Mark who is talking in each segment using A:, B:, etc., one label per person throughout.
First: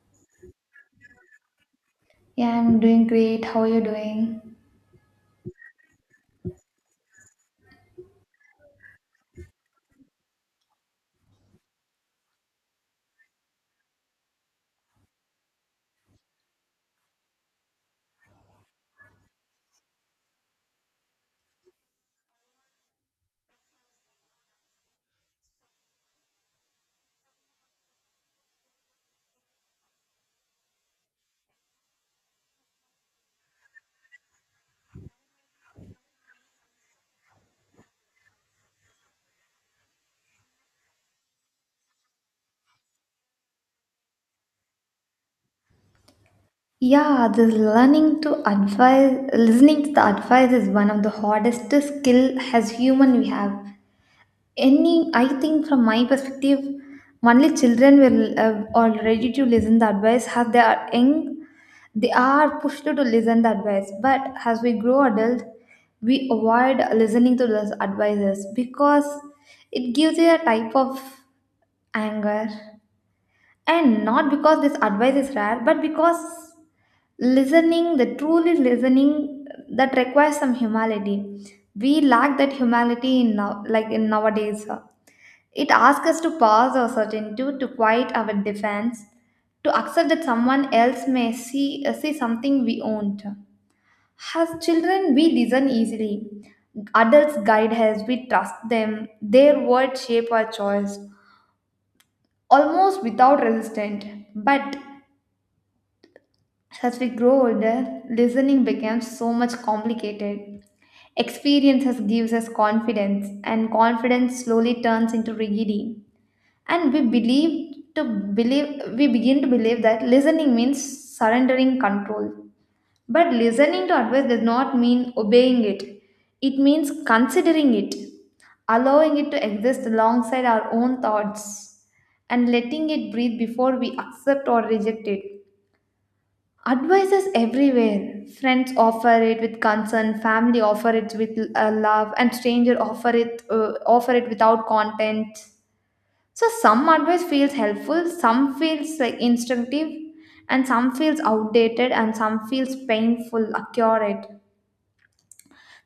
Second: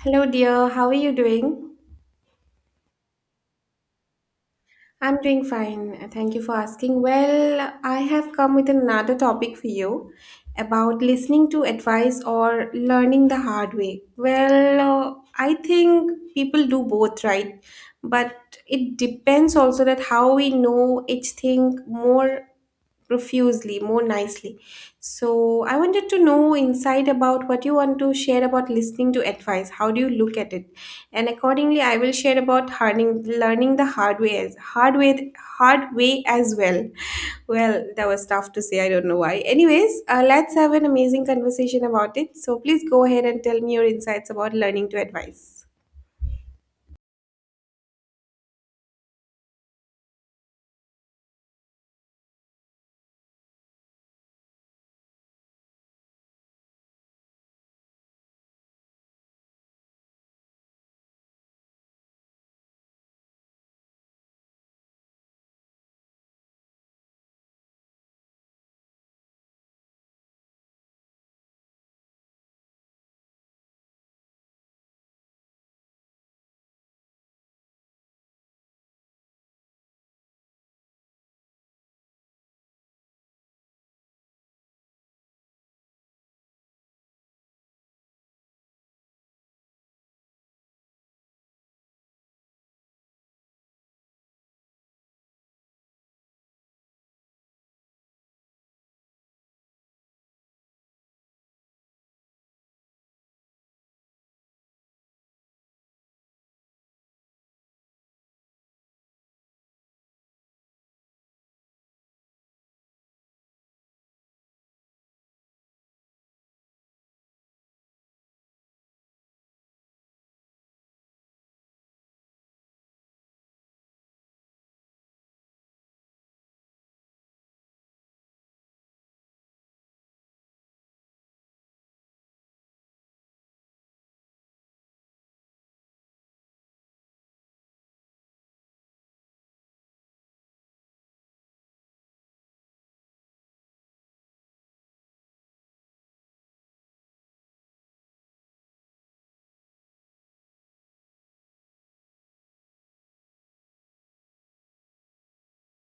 A: Hello, dear. How are you doing?
B: Yeah, I'm doing great. How are you doing?
A: I'm doing fine. Thank you for asking. Well, I have come with another topic for you about listening to advice or learning the hard way. Well, I think people do both, right? But it depends also that how we know each thing more profusely, more nicely. So I wanted to know insight about what you want to share about listening to advice. How do you look at it? And accordingly, I will share about hardening, learning the hard way as well. Well, that was tough to say. I don't know why. Anyways, let's have an amazing conversation about it. So please go ahead and tell me your insights about learning to advise.
B: Yeah, this learning to advise, listening to the advice is one of the hardest skill as human we have. I think from my perspective, only children will are ready to listen the advice as they are young. They are pushed to listen the advice, but as we grow adult, we avoid listening to those advices because it gives you a type of anger. And not because this advice is rare but because listening the truly listening that requires some humility. We lack that humility in now like in nowadays. It asks us to pause our certainty, to quiet our defense, to accept that someone else may see something we don't. As children, we listen easily. Adults guide us, we trust them. Their words shape our choice, almost without resistance. But as we grow older, listening becomes so much complicated. Experiences gives us confidence, and confidence slowly turns into rigidity. And we begin to believe that listening means surrendering control. But listening to advice does not mean obeying it. It means considering it, allowing it to exist alongside our own thoughts, and letting it breathe before we accept or reject it. Advice is everywhere. Friends offer it with concern, family offer it with love, and stranger offer it without content. So some advice feels helpful, some feels like instinctive, and some feels outdated, and some feels painful, accurate.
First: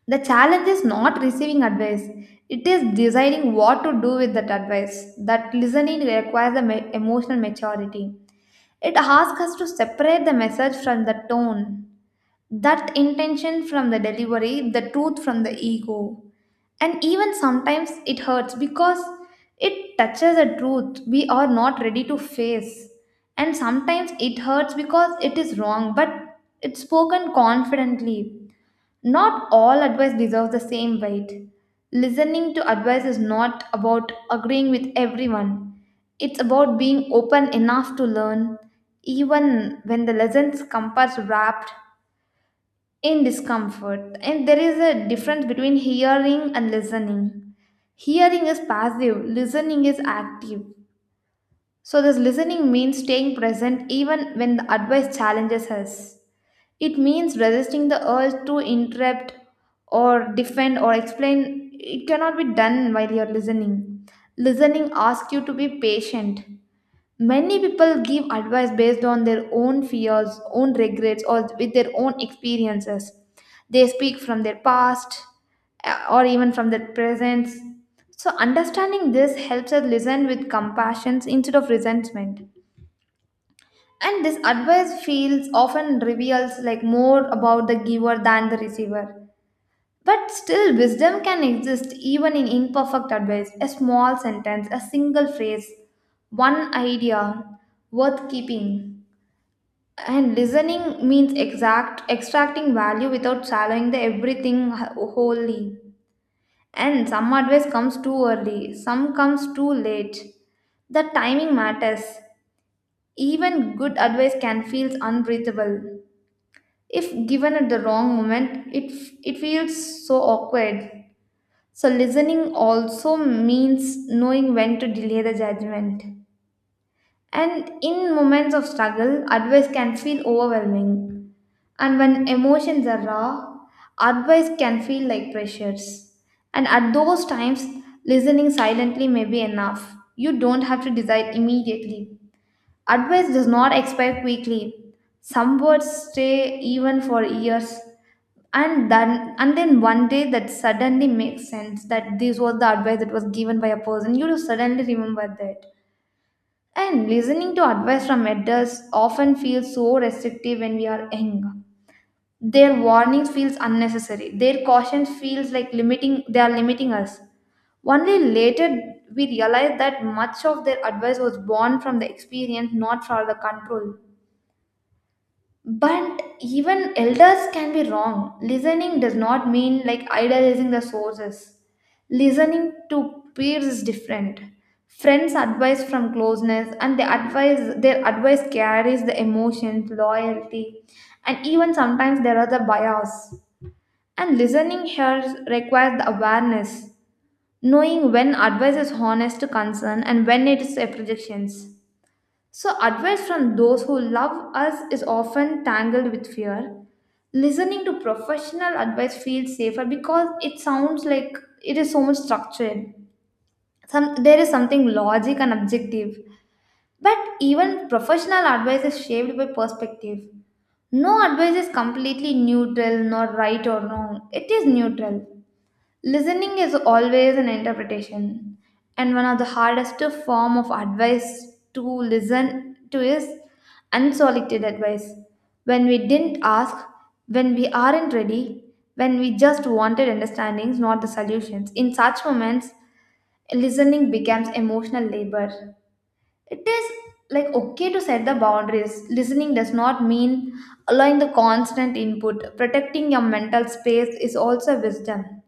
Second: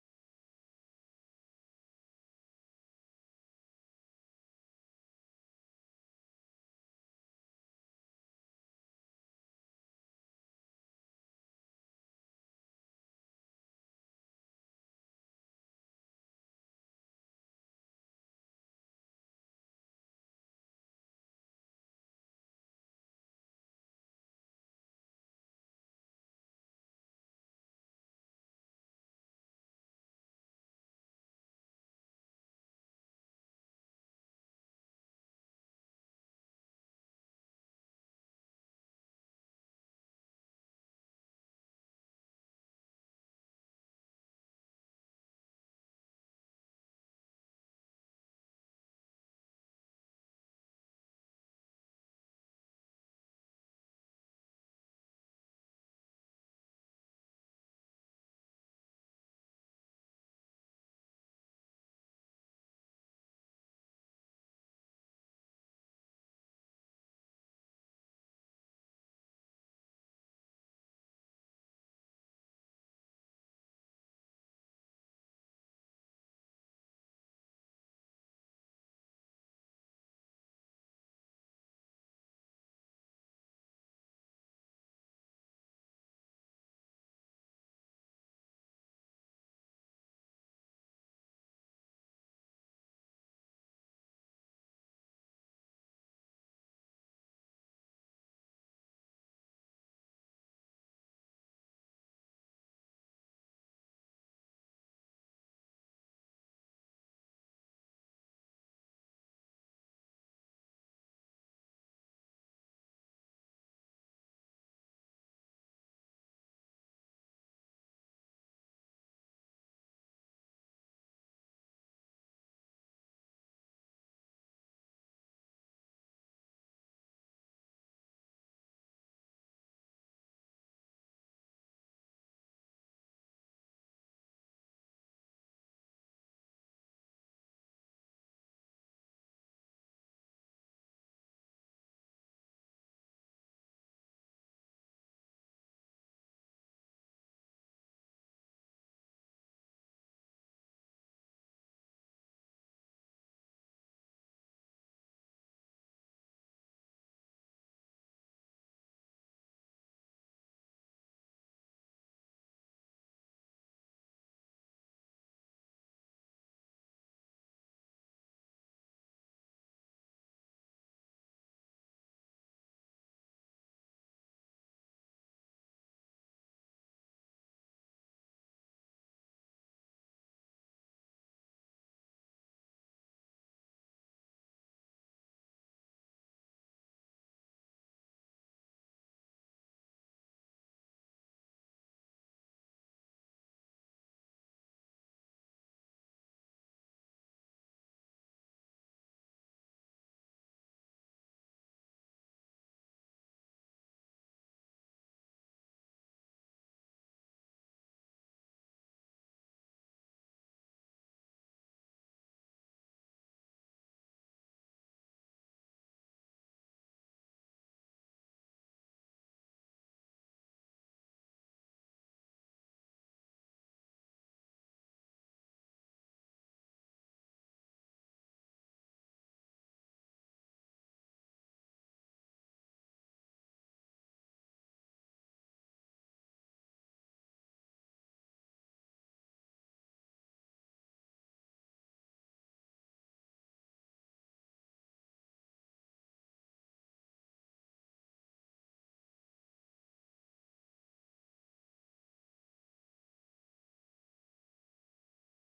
B: The challenge is not receiving advice; it is deciding what to do with that advice. That listening requires the emotional maturity. It asks us to separate the message from the tone, that intention from the delivery, the truth from the ego. And even sometimes it hurts because it touches a truth we are not ready to face. And sometimes it hurts because it is wrong, but it's spoken confidently. Not all advice deserves the same weight. Listening to advice is not about agreeing with everyone, it's about being open enough to learn, even when the lessons compass wrapped in discomfort. And there is a difference between hearing and listening. Hearing is passive, listening is active. So this listening means staying present even when the advice challenges us. It means resisting the urge to interrupt or defend or explain. It cannot be done while you're listening. Listening asks you to be patient. Many people give advice based on their own fears, own regrets, or with their own experiences. They speak from their past, or even from their present. So, understanding this helps us listen with compassion instead of resentment. And this advice feels often reveals like more about the giver than the receiver. But still, wisdom can exist even in imperfect advice, a small sentence, a single phrase, one idea worth keeping. And listening means exact extracting value without swallowing the everything wholly. And some advice comes too early, some comes too late. The timing matters. Even good advice can feel unbreathable. If given at the wrong moment, it feels so awkward. So, listening also means knowing when to delay the judgment. And in moments of struggle, advice can feel overwhelming. And when emotions are raw, advice can feel like pressures. And at those times, listening silently may be enough. You don't have to decide immediately. Advice does not expire quickly. Some words stay even for years. And then one day that suddenly makes sense that this was the advice that was given by a person. You just suddenly remember that. And listening to advice from adults often feels so restrictive when we are young. Their warnings feels unnecessary. Their caution feels like limiting they are limiting us. Only later we realize that much of their advice was born from the experience, not from the control. But even elders can be wrong. Listening does not mean like idolizing the sources. Listening to peers is different. Friends advise from closeness, and the advice, their advice carries the emotions, loyalty, and even sometimes there are the bias. And listening here requires the awareness, knowing when advice is honest concern and when it is a projections. So advice from those who love us is often tangled with fear. Listening to professional advice feels safer because it sounds like it is so much structured. Some, there is something logic and objective. But even professional advice is shaped by perspective. No advice is completely neutral, nor right or wrong. It is neutral. Listening is always an interpretation, and one of the hardest form of advice to listen to is unsolicited advice. When we didn't ask, when we aren't ready, when we just wanted understandings, not the solutions. In such moments, listening becomes emotional labor. It is like okay to set the boundaries. Listening does not mean allowing the constant input. Protecting your mental space is also wisdom.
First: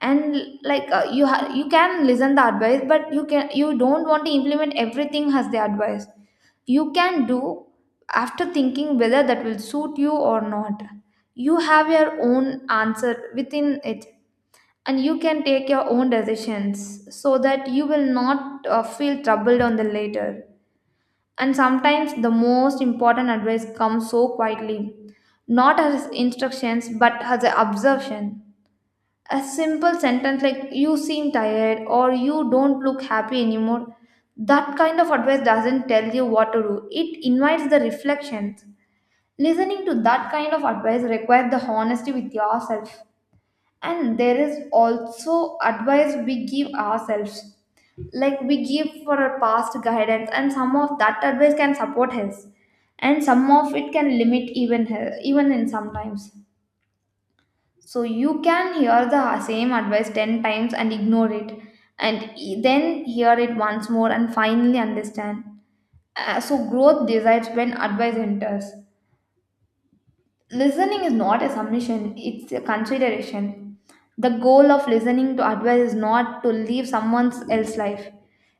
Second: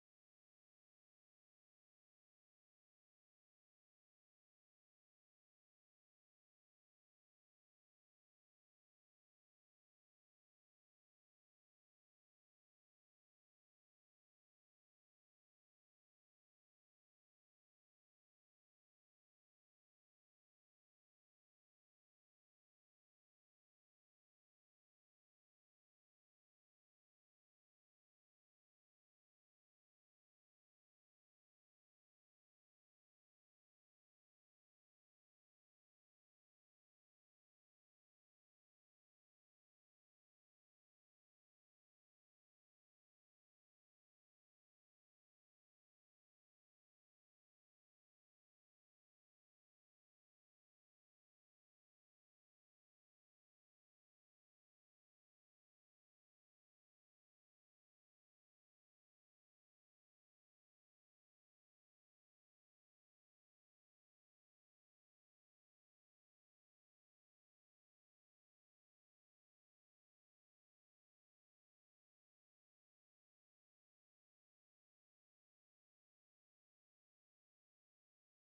B: And like you can listen the advice, but you don't want to implement everything as the advice. You can do after thinking whether that will suit you or not. You have your own answer within it, and you can take your own decisions so that you will not feel troubled on the later. And sometimes the most important advice comes so quietly, not as instructions but as an observation, a simple sentence like you seem tired or you don't look happy anymore. That kind of advice doesn't tell you what to do, it invites the reflections. Listening to that kind of advice requires the honesty with yourself. And there is also advice we give ourselves, like we give for our past guidance, and some of that advice can support us, and some of it can limit even even in sometimes. So you can hear the same advice 10 times and ignore it, and then hear it once more and finally understand. So growth decides when advice enters. Listening is not a submission, it's a consideration. The goal of listening to advice is not to live someone else's life.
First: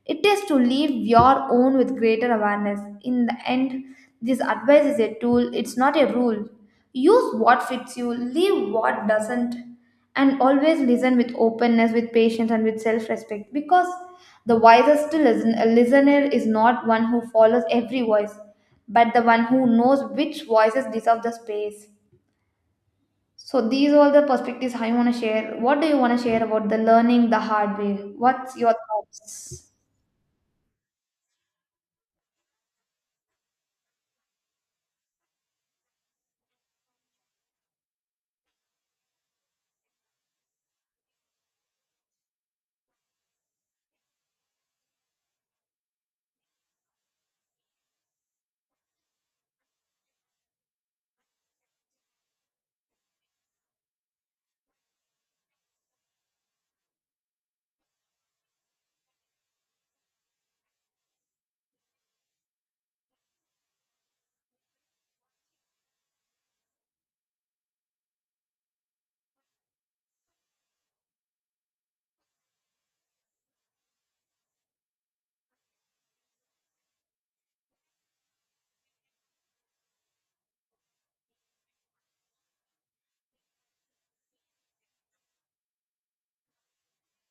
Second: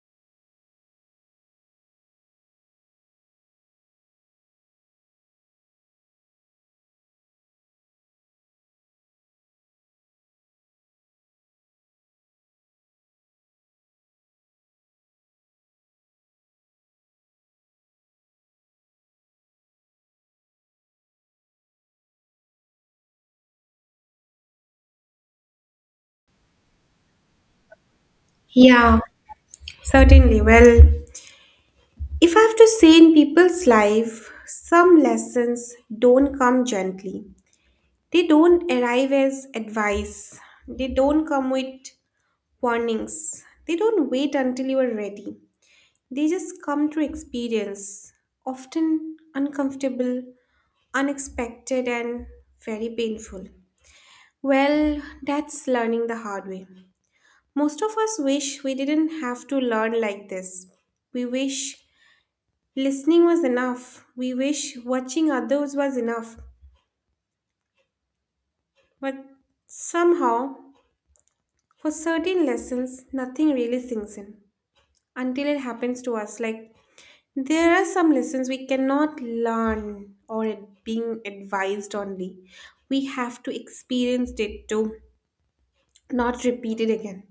B: It is to live your own with greater awareness. In the end, this advice is a tool, it's not a rule. Use what fits you, leave what doesn't, and always listen with openness, with patience and with self-respect, because the wisest listener is not one who follows every voice but the one who knows which voices deserve the space. So these are all the perspectives I want to share. What do you want to share about the learning the hard way? What's your
A: Yeah,
B: thoughts?
A: certainly. Well, if I have to say in people's life, some lessons don't come gently. They don't arrive as advice. They don't come with warnings. They don't wait until you are ready. They just come through experience, often uncomfortable, unexpected, and very painful. Well, that's learning the hard way. Most of us wish we didn't have to learn like this. We wish listening was enough. We wish watching others was enough. But somehow, for certain lessons, nothing really sinks in until it happens to us. Like, there are some lessons we cannot learn or it being advised only. We have to experience it to not repeat it again.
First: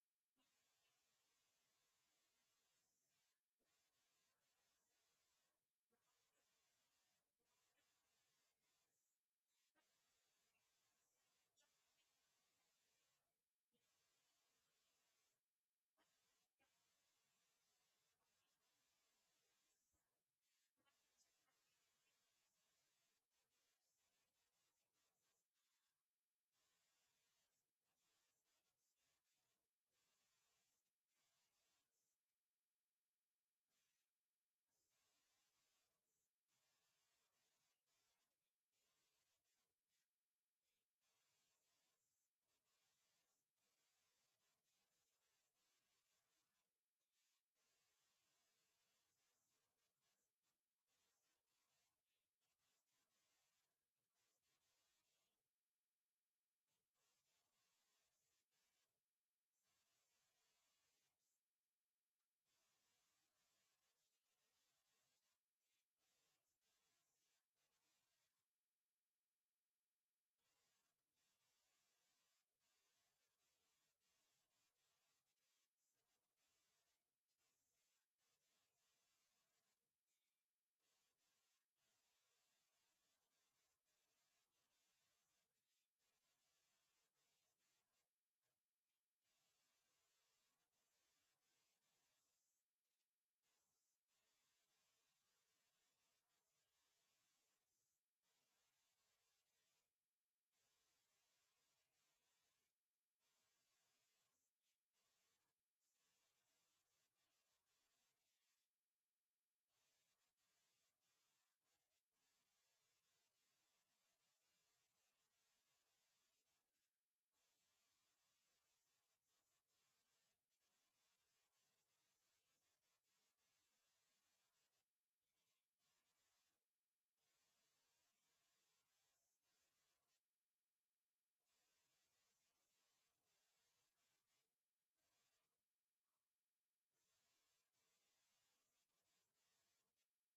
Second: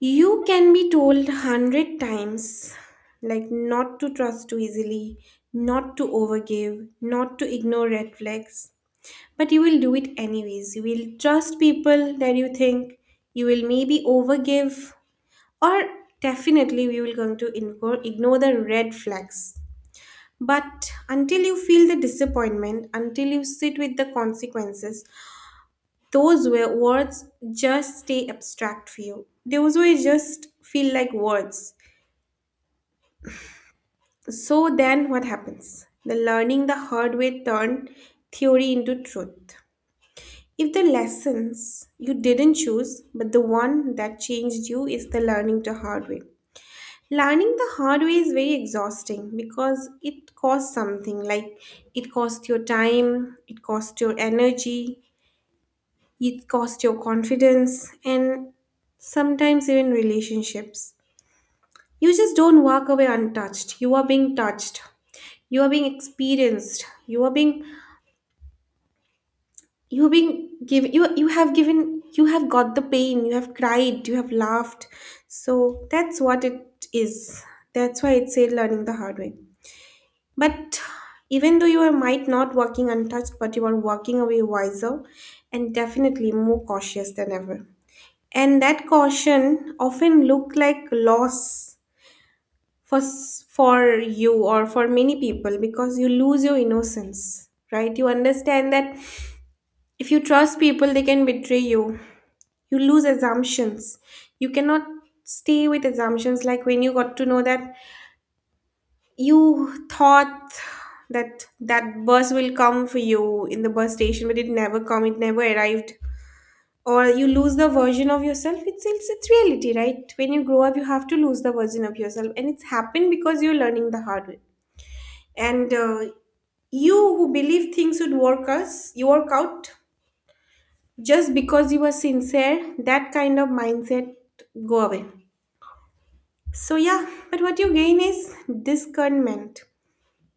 A: You can be told 100 times, like not to trust too easily, not to overgive, not to ignore red flags, but you will do it anyways. You will trust people that you think. You will maybe overgive. Or definitely we will going to ignore, ignore the red flags. But until you feel the disappointment, until you sit with the consequences, those were words just stay abstract for you. Those were just feel like words. So then what happens? The learning the hard way turned theory into truth. If the lessons you didn't choose, but the one that changed you is the learning the hard way. Learning the hard way is very exhausting because it costs something like it costs your time, it costs your energy, it costs your confidence, and sometimes even relationships. You just don't walk away untouched. You are being touched, you are being experienced, you are being you've been given you you have given you have got the pain, you have cried, you have laughed. So that's what it is. That's why it's said learning the hard way. But even though you are might not walking untouched, but you are walking away wiser and definitely more cautious than ever. And that caution often look like loss for for you or for many people because you lose your innocence, right? You understand that if you trust people they can betray you. You lose assumptions. You cannot stay with assumptions, like when you got to know that you thought that bus will come for you in the bus station, but it never come, it never arrived. Or you lose the version of yourself. It's reality, right? When you grow up you have to lose the version of yourself, and it's happened because you're learning the hard way. And you who believe things would work us, you work out just because you were sincere, that kind of mindset go away. So, yeah, but what you gain is discernment.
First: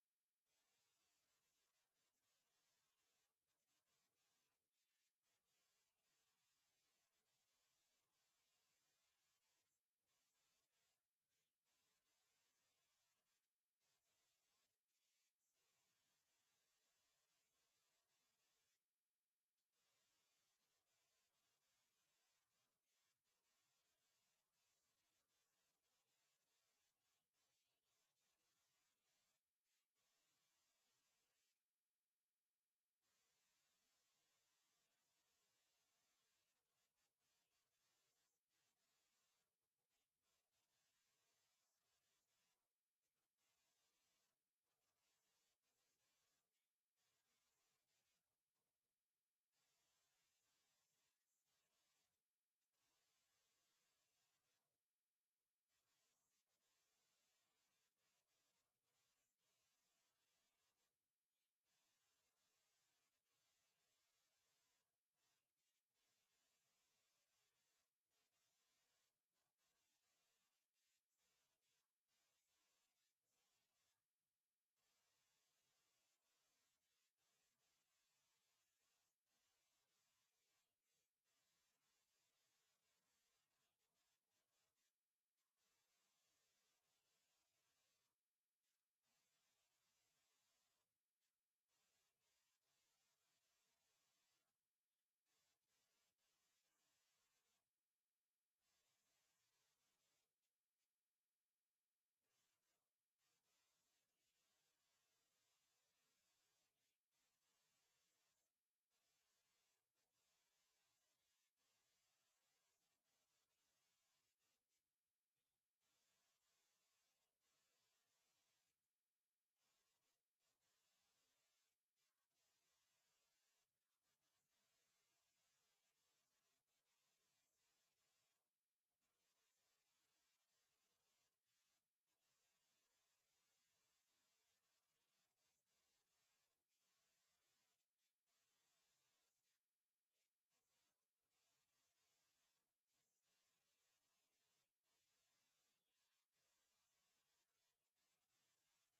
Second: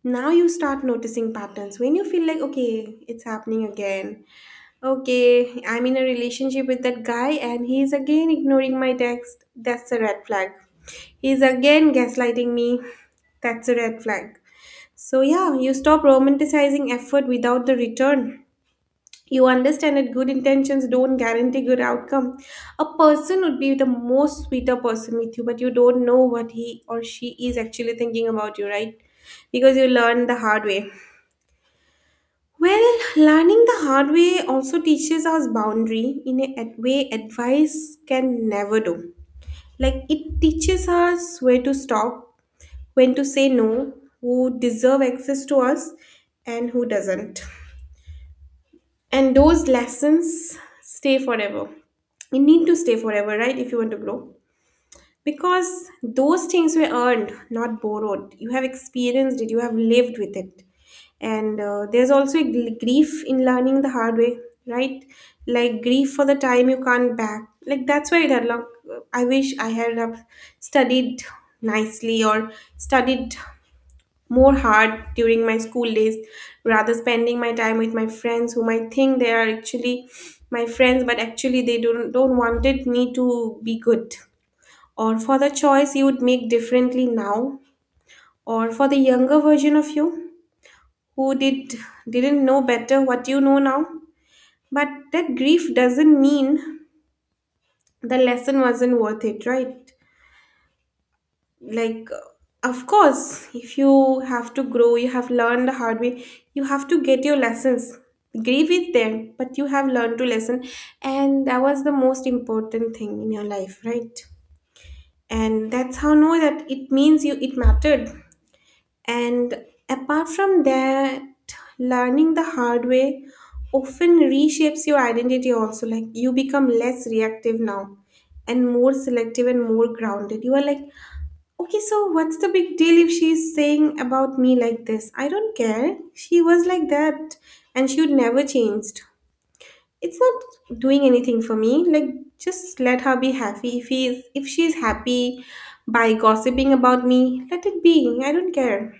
A: Now you start noticing patterns when you feel like, okay, it's happening again. Okay, I'm in a relationship with that guy and he's again ignoring my text. That's a red flag. He's again gaslighting me. That's a red flag. So, yeah, you stop romanticizing effort without the return. You understand that good intentions don't guarantee good outcome. A person would be the most sweeter person with you, but you don't know what he or she is actually thinking about you, right? Because you learn the hard way. Well, learning the hard way also teaches us boundary in a way advice can never do. Like, it teaches us where to stop, when to say no, who deserve access to us and who doesn't. And those lessons stay forever. You need to stay forever, right, if you want to grow. Because those things were earned, not borrowed. You have experienced it, you have lived with it. And there's also a grief in learning the hard way, right? Like grief for the time you can't back, like that's why that long. I wish I had have studied nicely or studied more hard during my school days rather spending my time with my friends whom I think they are actually my friends, but actually they don't wanted me to be good. Or for the choice you would make differently now, or for the younger version of you who didn't know better what you know now. But that grief doesn't mean the lesson wasn't worth it, right? Like, of course if you have to grow you have learned the hard way, you have to get your lessons. Grieve is there but you have learned to lesson, and that was the most important thing in your life, right? And that's how know that it means you it mattered. And apart from that, learning the hard way often reshapes your identity also. Like, you become less reactive now and more selective and more grounded. You are like, okay, so what's the big deal if she's saying about me like this? I don't care. She was like that and she would never changed. It's not doing anything for me. Like, just let her be happy. If he's if she's happy by gossiping about me, let it be. I don't care.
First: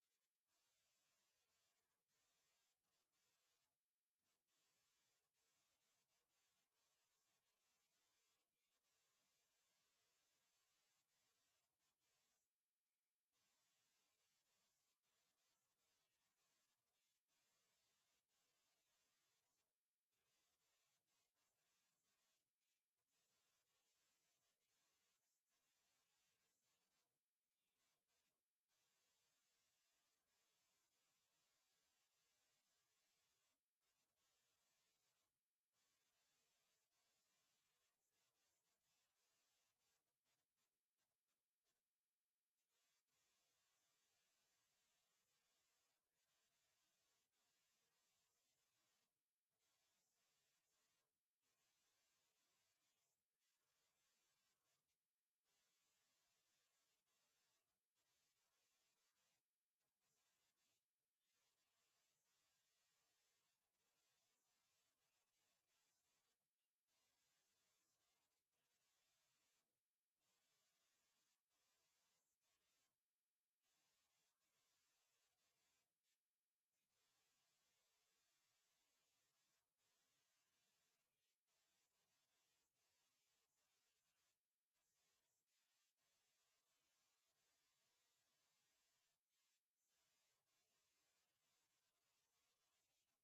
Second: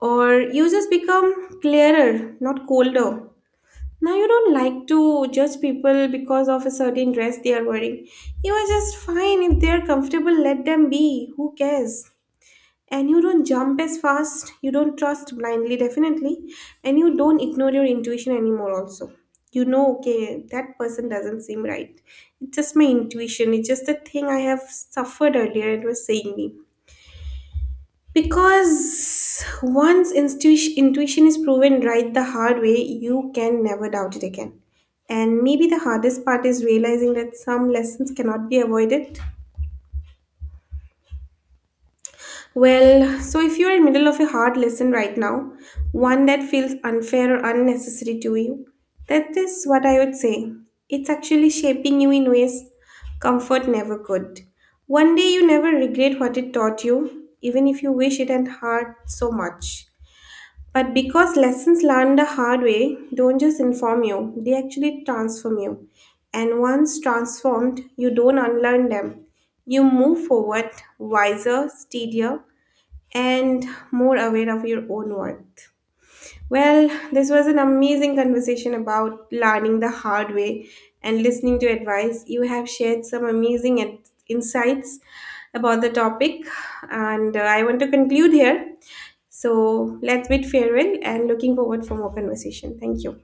A: Or you just become clearer, not colder. Now you don't like to judge people because of a certain dress they are wearing. You are just fine if they're comfortable, let them be. Who cares? And you don't jump as fast, you don't trust blindly, definitely. And you don't ignore your intuition anymore also. You know, okay, that person doesn't seem right. It's just my intuition, it's just the thing I have suffered earlier, it was saying me. Because once intuition is proven right the hard way, you can never doubt it again. And maybe the hardest part is realizing that some lessons cannot be avoided. Well, so if you're in middle of a hard lesson right now, one that feels unfair or unnecessary to you, that is what I would say. It's actually shaping you in ways comfort never could. One day you never regret what it taught you, even if you wish it had hurt so much. But because lessons learned the hard way don't just inform you, they actually transform you. And once transformed, you don't unlearn them. You move forward wiser, steadier, and more aware of your own worth. Well, this was an amazing conversation about learning the hard way and listening to advice. You have shared some amazing insights about the topic, and I want to conclude here. So let's bid farewell and looking forward for more conversation. Thank you.